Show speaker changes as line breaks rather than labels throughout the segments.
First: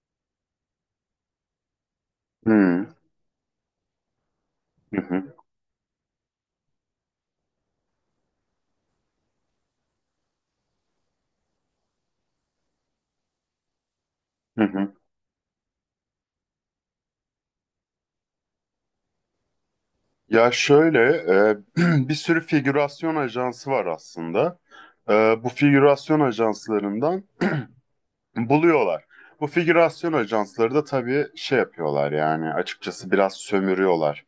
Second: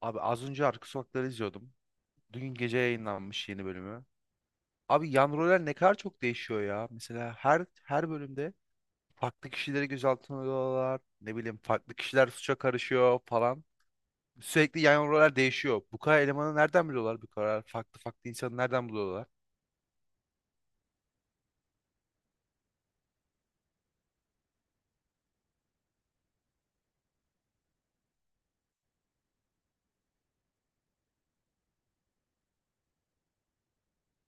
Abi az önce Arka Sokakları izliyordum. Dün gece
Hmm.
yayınlanmış yeni bölümü.
Hı
Abi yan
hı.
roller ne kadar çok değişiyor ya. Mesela her bölümde farklı kişileri gözaltına alıyorlar. Ne bileyim farklı kişiler suça karışıyor falan.
Hı
Sürekli
hı.
yan roller değişiyor. Bu kadar elemanı nereden buluyorlar? Bu kadar farklı farklı insanı nereden buluyorlar?
Ya şöyle, bir sürü figürasyon ajansı var aslında. E, bu figürasyon ajanslarından buluyorlar. Bu figürasyon ajansları da tabii şey yapıyorlar, yani açıkçası biraz sömürüyorlar.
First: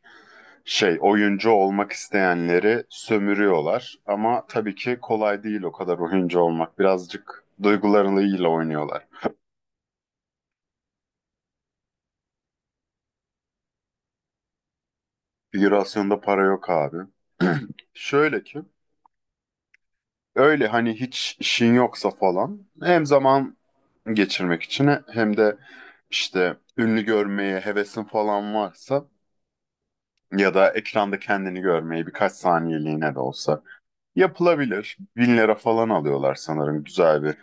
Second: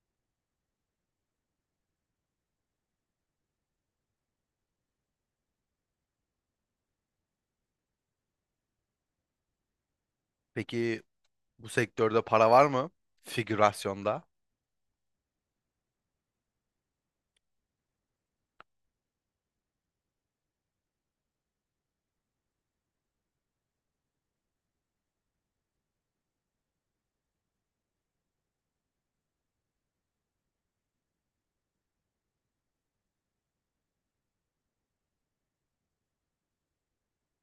Oyuncu olmak isteyenleri sömürüyorlar ama tabii ki kolay değil o kadar oyuncu olmak. Birazcık duygularıyla oynuyorlar.
Peki bu sektörde para var mı? Figürasyonda.
Figürasyonda para yok abi. Şöyle ki, öyle hani hiç işin yoksa falan, hem zaman geçirmek için hem de işte ünlü görmeye hevesin falan varsa ya da ekranda kendini görmeyi birkaç saniyeliğine de olsa yapılabilir. 1.000 lira falan alıyorlar sanırım güzel bir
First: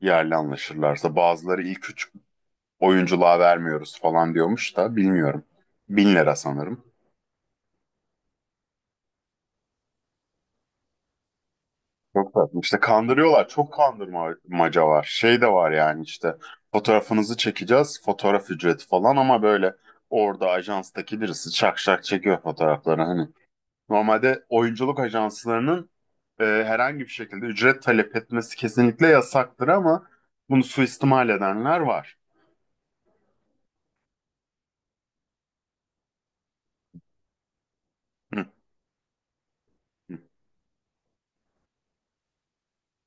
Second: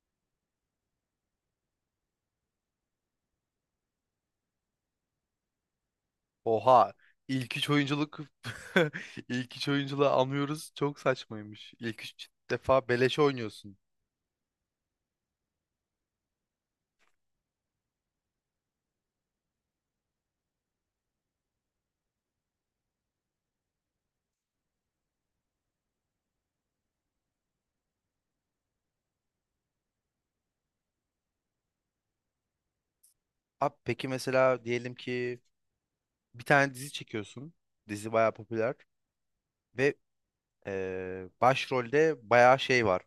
yerle anlaşırlarsa. Bazıları ilk üç oyunculuğa vermiyoruz falan diyormuş da bilmiyorum. 1.000 lira sanırım.
Oha ilk üç oyunculuk ilk üç oyunculuğu anlıyoruz. Çok saçmaymış. İlk üç
Çok tatlı. İşte
defa beleşe
kandırıyorlar. Çok
oynuyorsun.
kandırmaca var. Şey de var yani, işte fotoğrafınızı çekeceğiz, fotoğraf ücreti falan ama böyle orada ajanstaki birisi çak şak çekiyor fotoğrafları. Hani normalde oyunculuk ajanslarının herhangi bir şekilde ücret talep etmesi kesinlikle yasaktır ama bunu suistimal edenler var.
Abi peki mesela diyelim ki bir tane dizi çekiyorsun. Dizi bayağı
Hı.
popüler ve
Hı.
başrolde bayağı şey var.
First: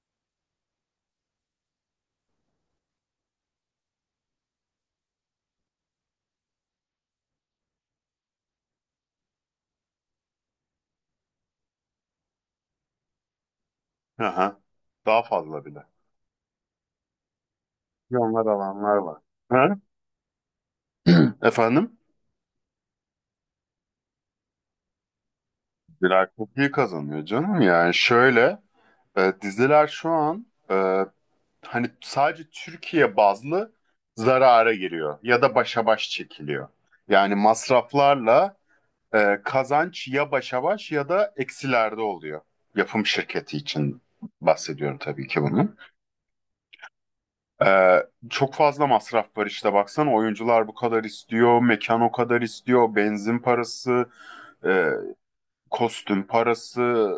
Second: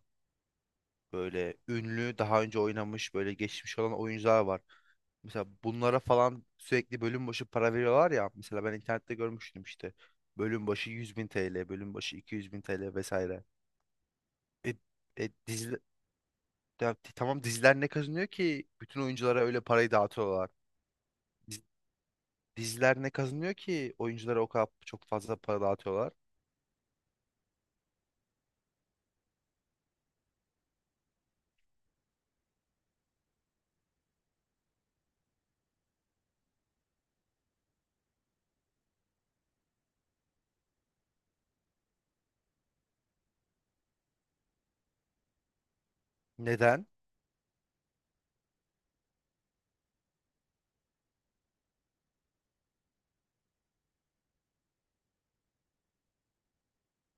Böyle ünlü, daha önce oynamış, böyle geçmiş olan oyuncular var. Mesela bunlara falan sürekli bölüm başı para veriyorlar ya. Mesela ben internette görmüştüm işte. Bölüm başı 100 bin TL, bölüm başı 200 bin TL vesaire.
Aha.
E,
Daha fazla
dizi,
bile.
tamam diziler ne kazanıyor
Milyonlar
ki
alanlar
bütün
var.
oyunculara öyle
Ha?
parayı dağıtıyorlar? Diz-
Efendim?
Diziler ne kazanıyor ki oyunculara o kadar çok fazla para dağıtıyorlar?
Birer çok iyi kazanıyor canım. Yani şöyle. Diziler şu an, hani sadece Türkiye bazlı zarara giriyor ya da başa baş çekiliyor. Yani masraflarla kazanç ya başa baş ya da eksilerde oluyor. Yapım şirketi için bahsediyorum tabii ki bunu.
Neden?
E, çok fazla masraf var işte, baksana oyuncular bu kadar istiyor, mekan o kadar istiyor, benzin parası, e, kostüm parası,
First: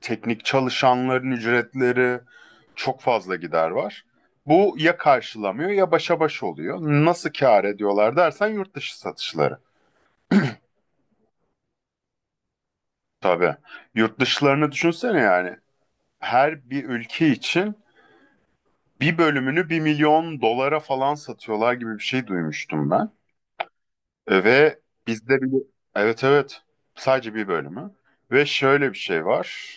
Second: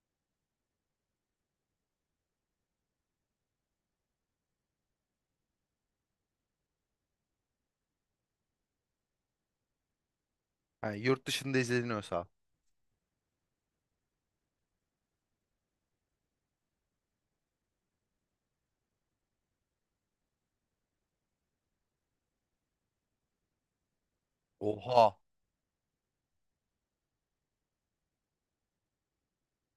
teknik çalışanların ücretleri, çok fazla gider var. Bu ya karşılamıyor ya başa baş oluyor. Nasıl kâr ediyorlar dersen, yurt dışı satışları.
Yani yurt dışında izleniyorsa.
Tabii. Yurt dışlarını düşünsene yani. Her bir ülke için bir bölümünü bir milyon dolara falan satıyorlar gibi bir şey duymuştum ben. Ve
Oha.
bizde bir, evet evet, sadece bir bölümü. Ve şöyle bir şey var,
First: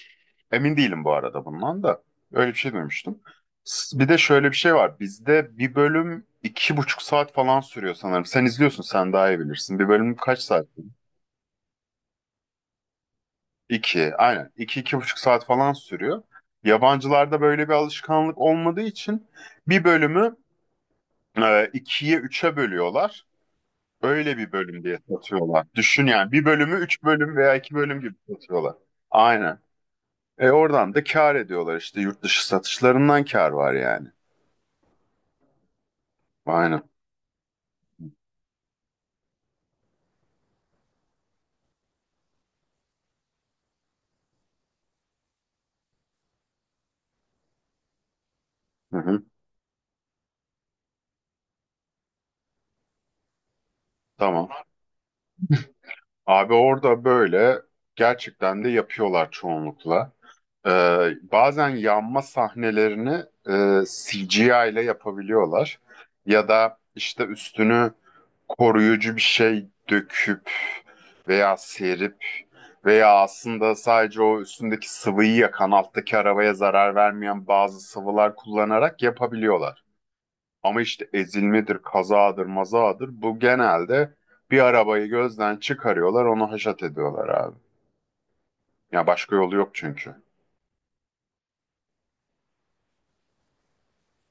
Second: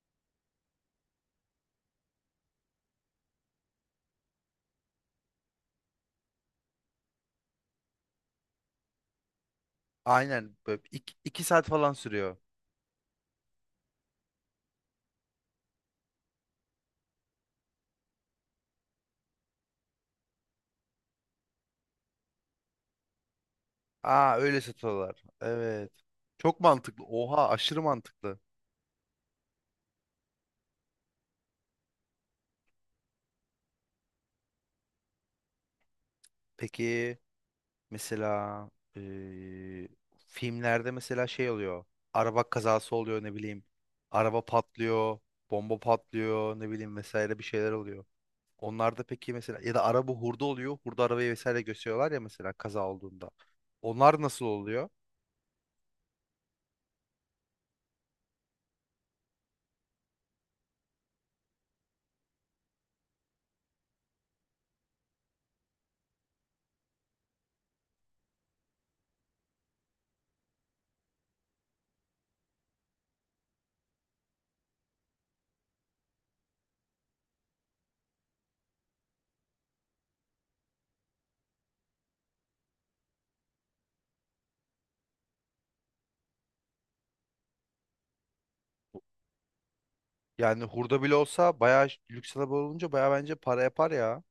emin değilim bu arada bundan da, öyle bir şey duymuştum. Bir de şöyle bir şey var, bizde bir bölüm iki buçuk saat falan sürüyor sanırım, sen izliyorsun, sen daha iyi bilirsin, bir bölüm kaç
Aynen.
saat?
Böyle iki, iki saat falan sürüyor.
İki aynen, İki iki buçuk saat falan sürüyor. Yabancılarda böyle bir alışkanlık olmadığı için bir bölümü ikiye üçe bölüyorlar.
Aa
Öyle bir
öyle
bölüm diye
satıyorlar.
satıyorlar.
Evet.
Düşün yani, bir
Çok
bölümü üç
mantıklı.
bölüm
Oha
veya iki
aşırı
bölüm gibi
mantıklı.
satıyorlar. Aynen. Oradan da kâr ediyorlar işte, yurt dışı satışlarından kâr var yani. Aynen.
Peki mesela eee, filmlerde mesela şey oluyor. Araba kazası oluyor ne bileyim. Araba patlıyor. Bomba patlıyor ne bileyim vesaire bir şeyler oluyor.
Hı
Onlarda
hı.
peki mesela ya da araba hurda oluyor. Hurda arabayı vesaire gösteriyorlar ya mesela kaza olduğunda. Onlar nasıl
Tamam.
oluyor?
Abi orada böyle gerçekten de yapıyorlar çoğunlukla. Ee, bazen yanma sahnelerini CGI ile yapabiliyorlar. Ya da işte üstünü koruyucu bir şey döküp veya serip veya aslında sadece o üstündeki sıvıyı yakan, alttaki arabaya zarar vermeyen bazı sıvılar kullanarak yapabiliyorlar. Ama işte ezilmedir, kazadır, mazadır, bu genelde bir arabayı gözden çıkarıyorlar, onu haşat ediyorlar abi. Ya başka yolu yok çünkü.
Yani hurda bile olsa bayağı lüks araba olunca bayağı bence para yapar ya.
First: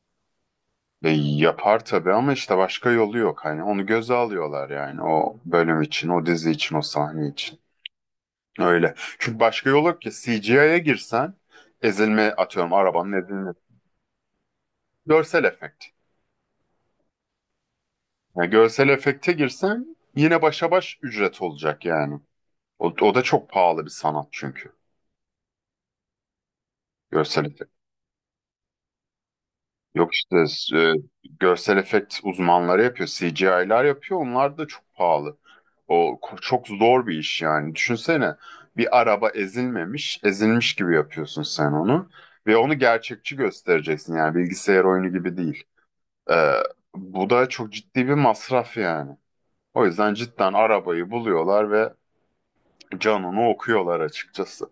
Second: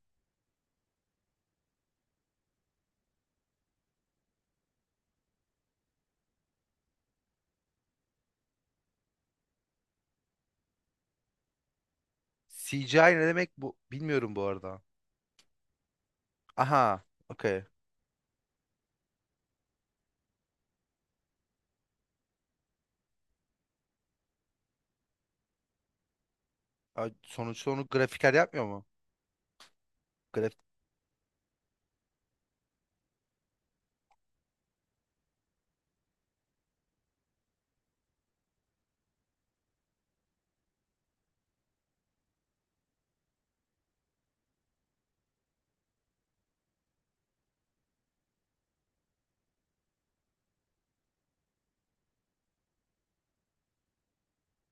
Yapar tabii ama işte başka yolu yok. Hani onu göze alıyorlar yani, o bölüm için, o dizi için, o sahne için. Öyle. Çünkü başka yol yok ki, CGI'ye girsen, ezilme, atıyorum arabanın
CGI ne demek
ezilmesi.
bu bilmiyorum bu arada.
Görsel efekt.
Aha, okey.
Yani görsel efekte girsen yine başa baş ücret olacak yani. O da çok pahalı bir sanat çünkü.
Ay,
Görsel efekt.
sonuçta onu grafiker yapmıyor mu?
Yok işte,
Graf
e, görsel efekt uzmanları yapıyor. CGI'lar yapıyor. Onlar da çok pahalı. O çok zor bir iş yani. Düşünsene, bir araba ezilmemiş, ezilmiş gibi yapıyorsun sen onu. Ve onu gerçekçi göstereceksin yani, bilgisayar oyunu gibi değil. Ee, bu da çok ciddi bir masraf yani. O yüzden cidden arabayı buluyorlar ve Canon'u okuyorlar açıkçası.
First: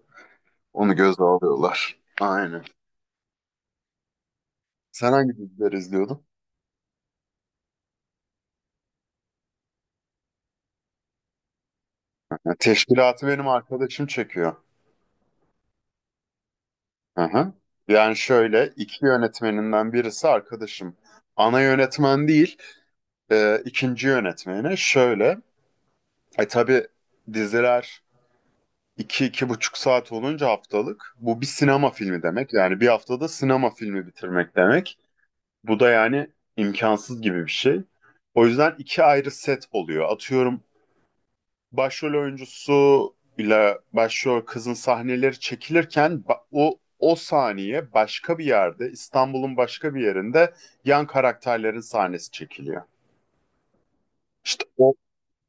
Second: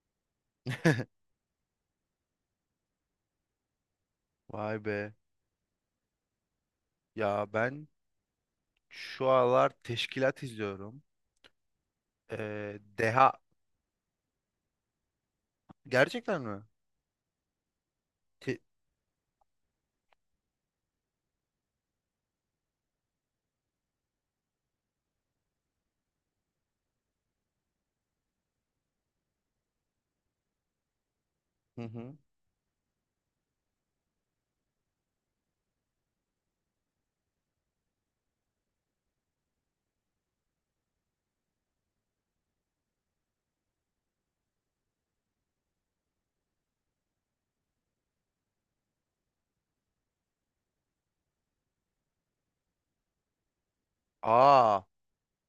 Onu göze alıyorlar. Aynen.
Vay
Sen
be.
hangi diziler izliyordun?
Ya ben şu aralar teşkilat izliyorum.
Ha, Teşkilatı
Deha
benim arkadaşım çekiyor.
gerçekten mi?
Hı hı. Yani
Te-
şöyle, iki yönetmeninden birisi arkadaşım. Ana yönetmen değil, ikinci yönetmeni. Şöyle, tabii diziler iki, iki buçuk saat olunca haftalık. Bu bir
Hı
sinema
hı.
filmi demek. Yani bir haftada sinema filmi bitirmek demek. Bu da yani imkansız gibi bir şey. O yüzden iki ayrı set oluyor. Atıyorum başrol oyuncusu ile başrol kızın sahneleri çekilirken o saniye başka bir yerde, İstanbul'un başka bir yerinde yan karakterlerin sahnesi çekiliyor. İşte
Aa,
o,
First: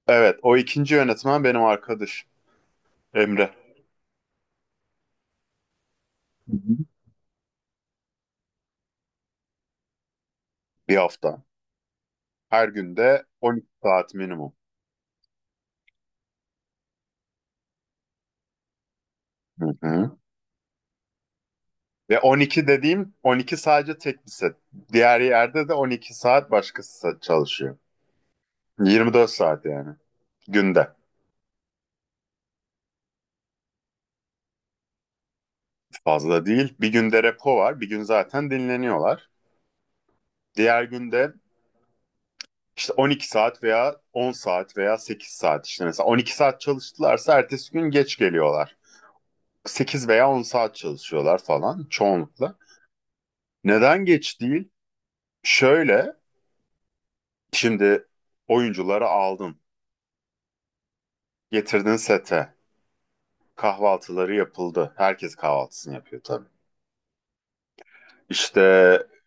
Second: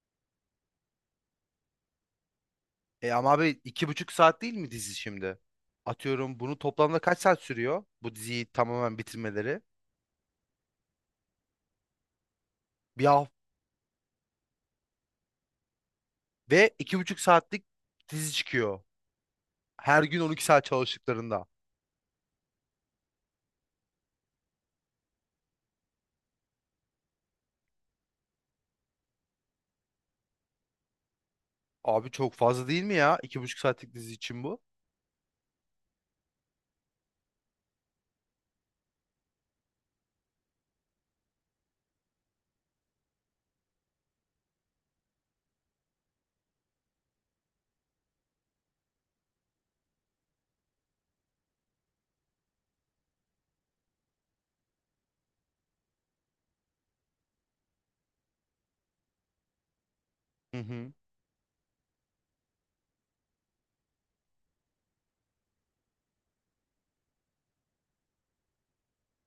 evet, o ikinci yönetmen benim arkadaş
e ama
Emre.
abi iki buçuk saat değil mi dizi şimdi? Atıyorum
Hı
bunu
hı.
toplamda kaç saat sürüyor? Bu diziyi tamamen bitirmeleri.
Bir hafta. Her
Bir
günde
hafta
12 saat minimum.
ve iki buçuk saatlik dizi çıkıyor.
Hı
Her
hı.
gün 12 saat çalıştıklarında.
Ve 12 dediğim 12 sadece tek bir set. Diğer yerde de 12 saat başkası çalışıyor. 24 saat yani günde.
Abi çok fazla değil mi ya? İki buçuk saatlik dizi için bu.
Fazla değil. Bir günde repo var. Bir gün zaten dinleniyorlar. Diğer günde işte 12 saat veya 10 saat veya 8 saat, işte mesela 12 saat çalıştılarsa ertesi gün geç geliyorlar. 8 veya 10 saat çalışıyorlar falan çoğunlukla. Neden geç değil? Şöyle, şimdi oyuncuları aldın,
Hı hı.
getirdin sete, kahvaltıları yapıldı. Herkes kahvaltısını yapıyor tabii. İşte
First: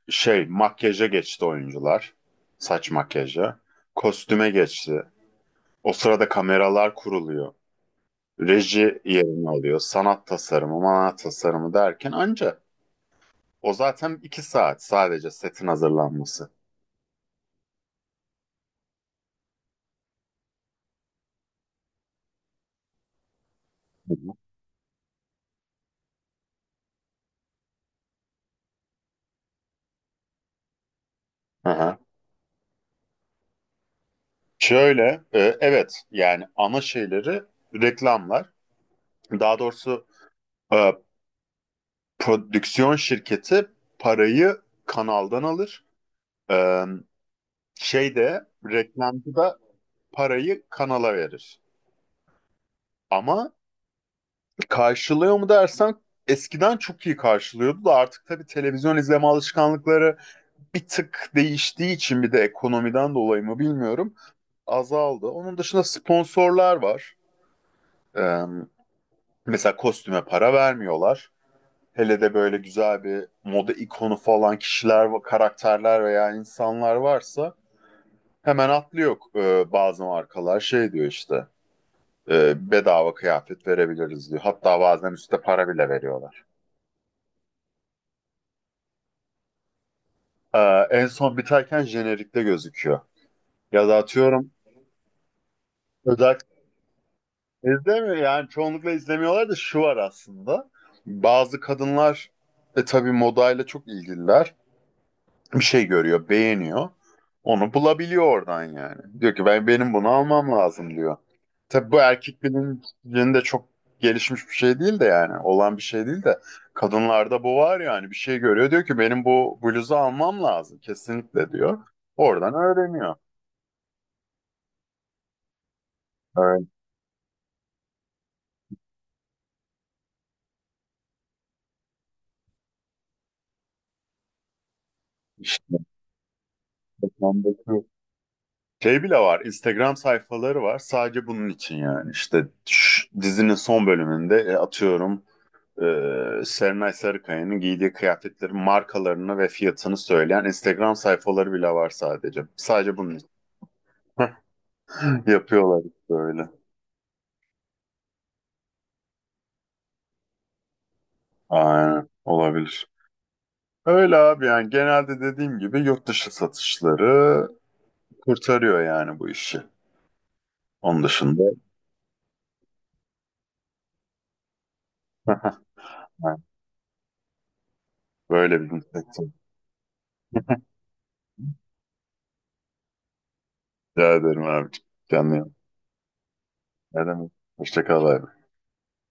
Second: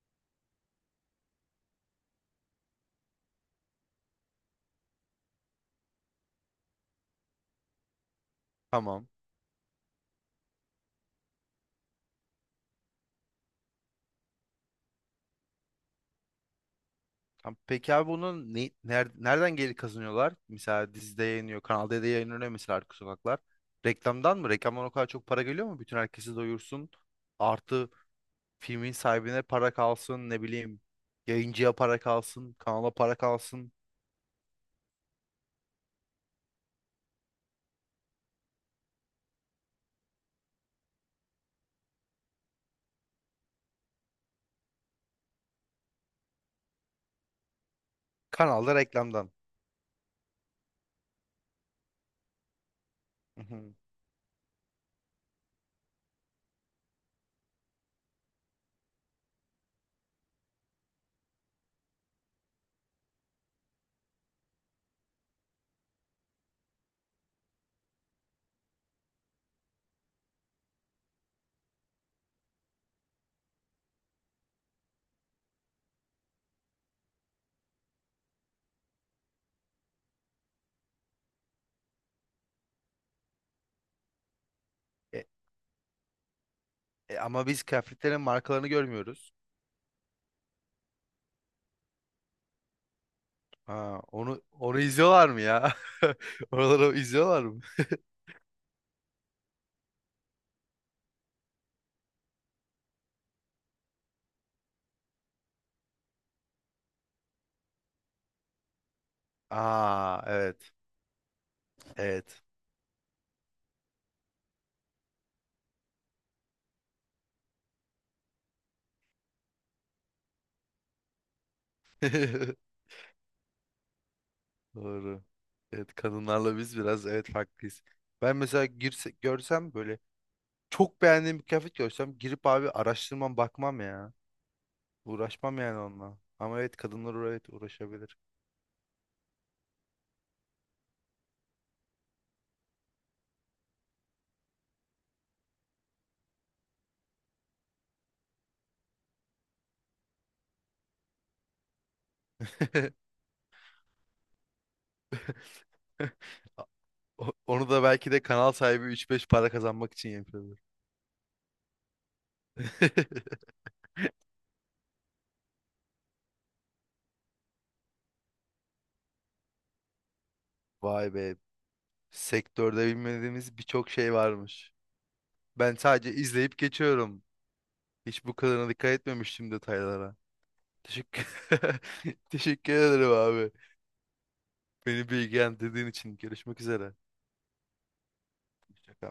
makyaja geçti oyuncular. Saç makyaja. Kostüme geçti. O sırada kameralar kuruluyor. Reji
Tamam.
yerini alıyor. Sanat tasarımı, manat tasarımı derken anca o zaten iki saat sadece setin hazırlanması.
Tamam. Peki abi bunu nereden geri kazanıyorlar? Mesela dizide yayınlıyor. Kanal D'de yayınlanıyor mesela Arka Sokaklar.
Hı hı.
Reklamdan mı? Reklamdan o kadar çok para geliyor mu? Bütün herkesi doyursun. Artı filmin sahibine para kalsın. Ne bileyim. Yayıncıya
Aha.
para kalsın. Kanala para kalsın.
Şöyle, evet yani ana şeyleri reklamlar. Daha doğrusu e, prodüksiyon şirketi parayı kanaldan alır. E, şey de
Kanalda reklamdan.
reklamcı da parayı kanala verir.
Hı
Ama
hı.
karşılıyor mu dersen, eskiden çok iyi karşılıyordu da artık tabii televizyon izleme alışkanlıkları bir tık değiştiği için, bir de ekonomiden dolayı mı bilmiyorum, azaldı. Onun dışında sponsorlar var. Ee, mesela kostüme para vermiyorlar. Hele de böyle güzel bir moda ikonu falan kişiler, karakterler veya insanlar varsa hemen atlıyor, bazı markalar şey diyor işte, bedava kıyafet verebiliriz diyor. Hatta bazen
E,
üstte para bile veriyorlar.
ama biz kıyafetlerin markalarını görmüyoruz.
Ee, en son biterken jenerikte gözüküyor. Ya da
Ha, onu
atıyorum
onu izliyorlar mı ya?
özel
Oraları izliyorlar mı?
izlemiyor yani, çoğunlukla izlemiyorlar da şu var aslında. Bazı kadınlar tabii modayla çok ilgililer. Bir şey görüyor, beğeniyor. Onu bulabiliyor oradan yani. Diyor ki ben, benim bunu
Aa
almam
evet.
lazım diyor. Tabii bu erkek
Evet.
bilincinde çok gelişmiş bir şey değil de, yani olan bir şey değil de, kadınlarda bu var yani, bir şey görüyor diyor ki benim bu bluzu almam lazım kesinlikle diyor. Oradan öğreniyor.
Doğru. Evet kadınlarla biz biraz evet farklıyız. Ben mesela görsem böyle çok beğendiğim bir kıyafet görsem girip abi araştırmam bakmam ya. Uğraşmam
İşte
yani onunla. Ama evet kadınlar evet
reklamdaki
uğraşabilir.
şey bile var, Instagram sayfaları var. Sadece bunun için yani. İşte dizinin son bölümünde, atıyorum, Serenay Sarıkaya'nın giydiği kıyafetlerin markalarını ve fiyatını söyleyen Instagram sayfaları bile var sadece. Sadece bunun için yapıyorlar işte öyle.
Onu da belki de kanal sahibi üç beş para kazanmak için yapıyordur.
Aynen. Olabilir. Öyle abi yani, genelde dediğim gibi, yurt dışı satışları kurtarıyor yani bu işi. Onun
Vay be.
dışında
Sektörde bilmediğimiz birçok şey varmış. Ben sadece izleyip geçiyorum. Hiç bu
böyle
kadarına
bir
dikkat
sektör.
etmemiştim detaylara. Teşekkür Teşekkür ederim abi.
Rica ederim abiciğim.
Beni
Kendine iyi bak.
bilgilendirdiğin için görüşmek üzere.
Ne demek? Hoşça kal abi.
Hoşça kal.